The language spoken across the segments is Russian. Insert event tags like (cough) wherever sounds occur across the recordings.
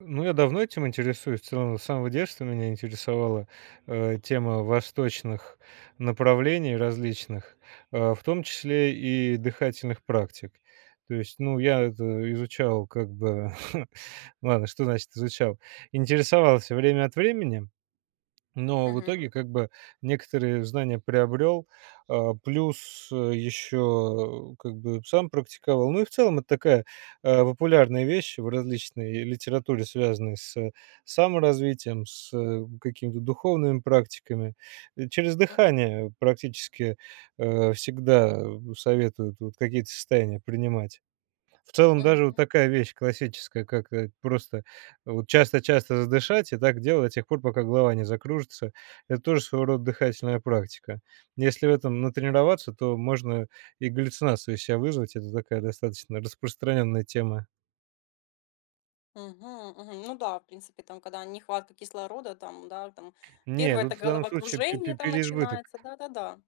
Ну, я давно этим интересуюсь. В целом, с самого детства меня интересовала, э, тема восточных направлений различных, э, в том числе и дыхательных практик. То есть, ну, я это изучал как бы. (chuckles) Ладно, что значит изучал? Интересовался время от времени, но в Мгм. итоге как бы некоторые знания приобрел. А, плюс, э, еще как бы сам практиковал, ну и в целом, это такая, а, популярная вещь в различной литературе, связанной с саморазвитием, с, э, каким-то духовными практиками. И через Мгм. дыхание практически, э, всегда, э, советуют вот какие-то состояния принимать. В целом Мгм, даже вот мгм. такая вещь классическая, как, э, просто вот часто-часто задышать и так делать до тех пор, пока голова не закружится. Это тоже своего рода дыхательная практика. Если в этом натренироваться, то можно и галлюцинацию из ся вызвать. Это такая достаточно распространенная тема. Мгм, мгм. Ну да, в принципе, там когда нехватка кислорода там, да, там Не, 1- это тут в данном случае пе пе головокружение там переизбыток. начинается, да-да-да.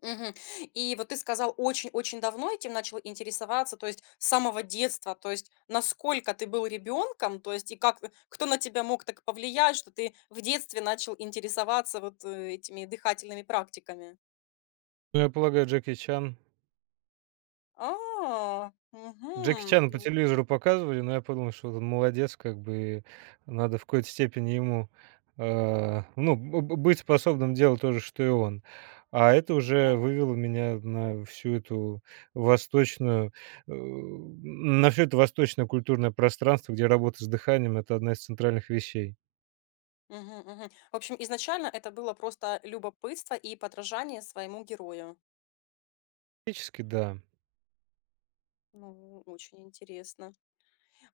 Мгм. И вот ты сказал, очень-очень давно этим начал интересоваться, то есть с самого детства, то есть насколько ты был ребёнком, то есть, и как кто на тебя мог так повлиять, что ты в детстве начал интересоваться вот, э, этими дыхательными практиками? Ну, я полагаю, Джеки Чан. А, Джеки мгм, Чана по ну. телевизору показывали, но я подумал, что вот он, молодец как бы, надо в какой-то степени ему э, ну, б б быть способным делать то же, что и он. А это уже Мгм. вывело меня на всю эту восточную э, на всё это восточное культурное пространство, где работа с дыханием- это одна из центральных вещей. Мгм, мгм. В общем, изначально это было просто любопытство и подражание своему герою. Практически, да. Ну, очень интересно.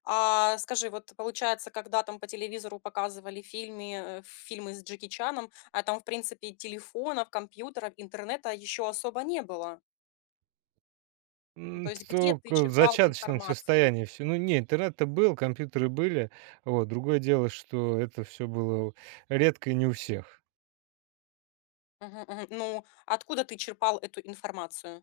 А скажи, вот ты, получается, когда там по телевизору показывали фильми э, фильмы с Джеки Чаном, а там в принципе телефонов, компьютеров, интернета ещё особо не было. То М. есть где ты Только в черпал зачаточном информацию? состоянии всё. Ну, не, интернет-то был, компьютеры были. Вот. Другое дело, что это всё было у редко и не у всех. Мгм, мгм. Ну, откуда ты черпал эту информацию?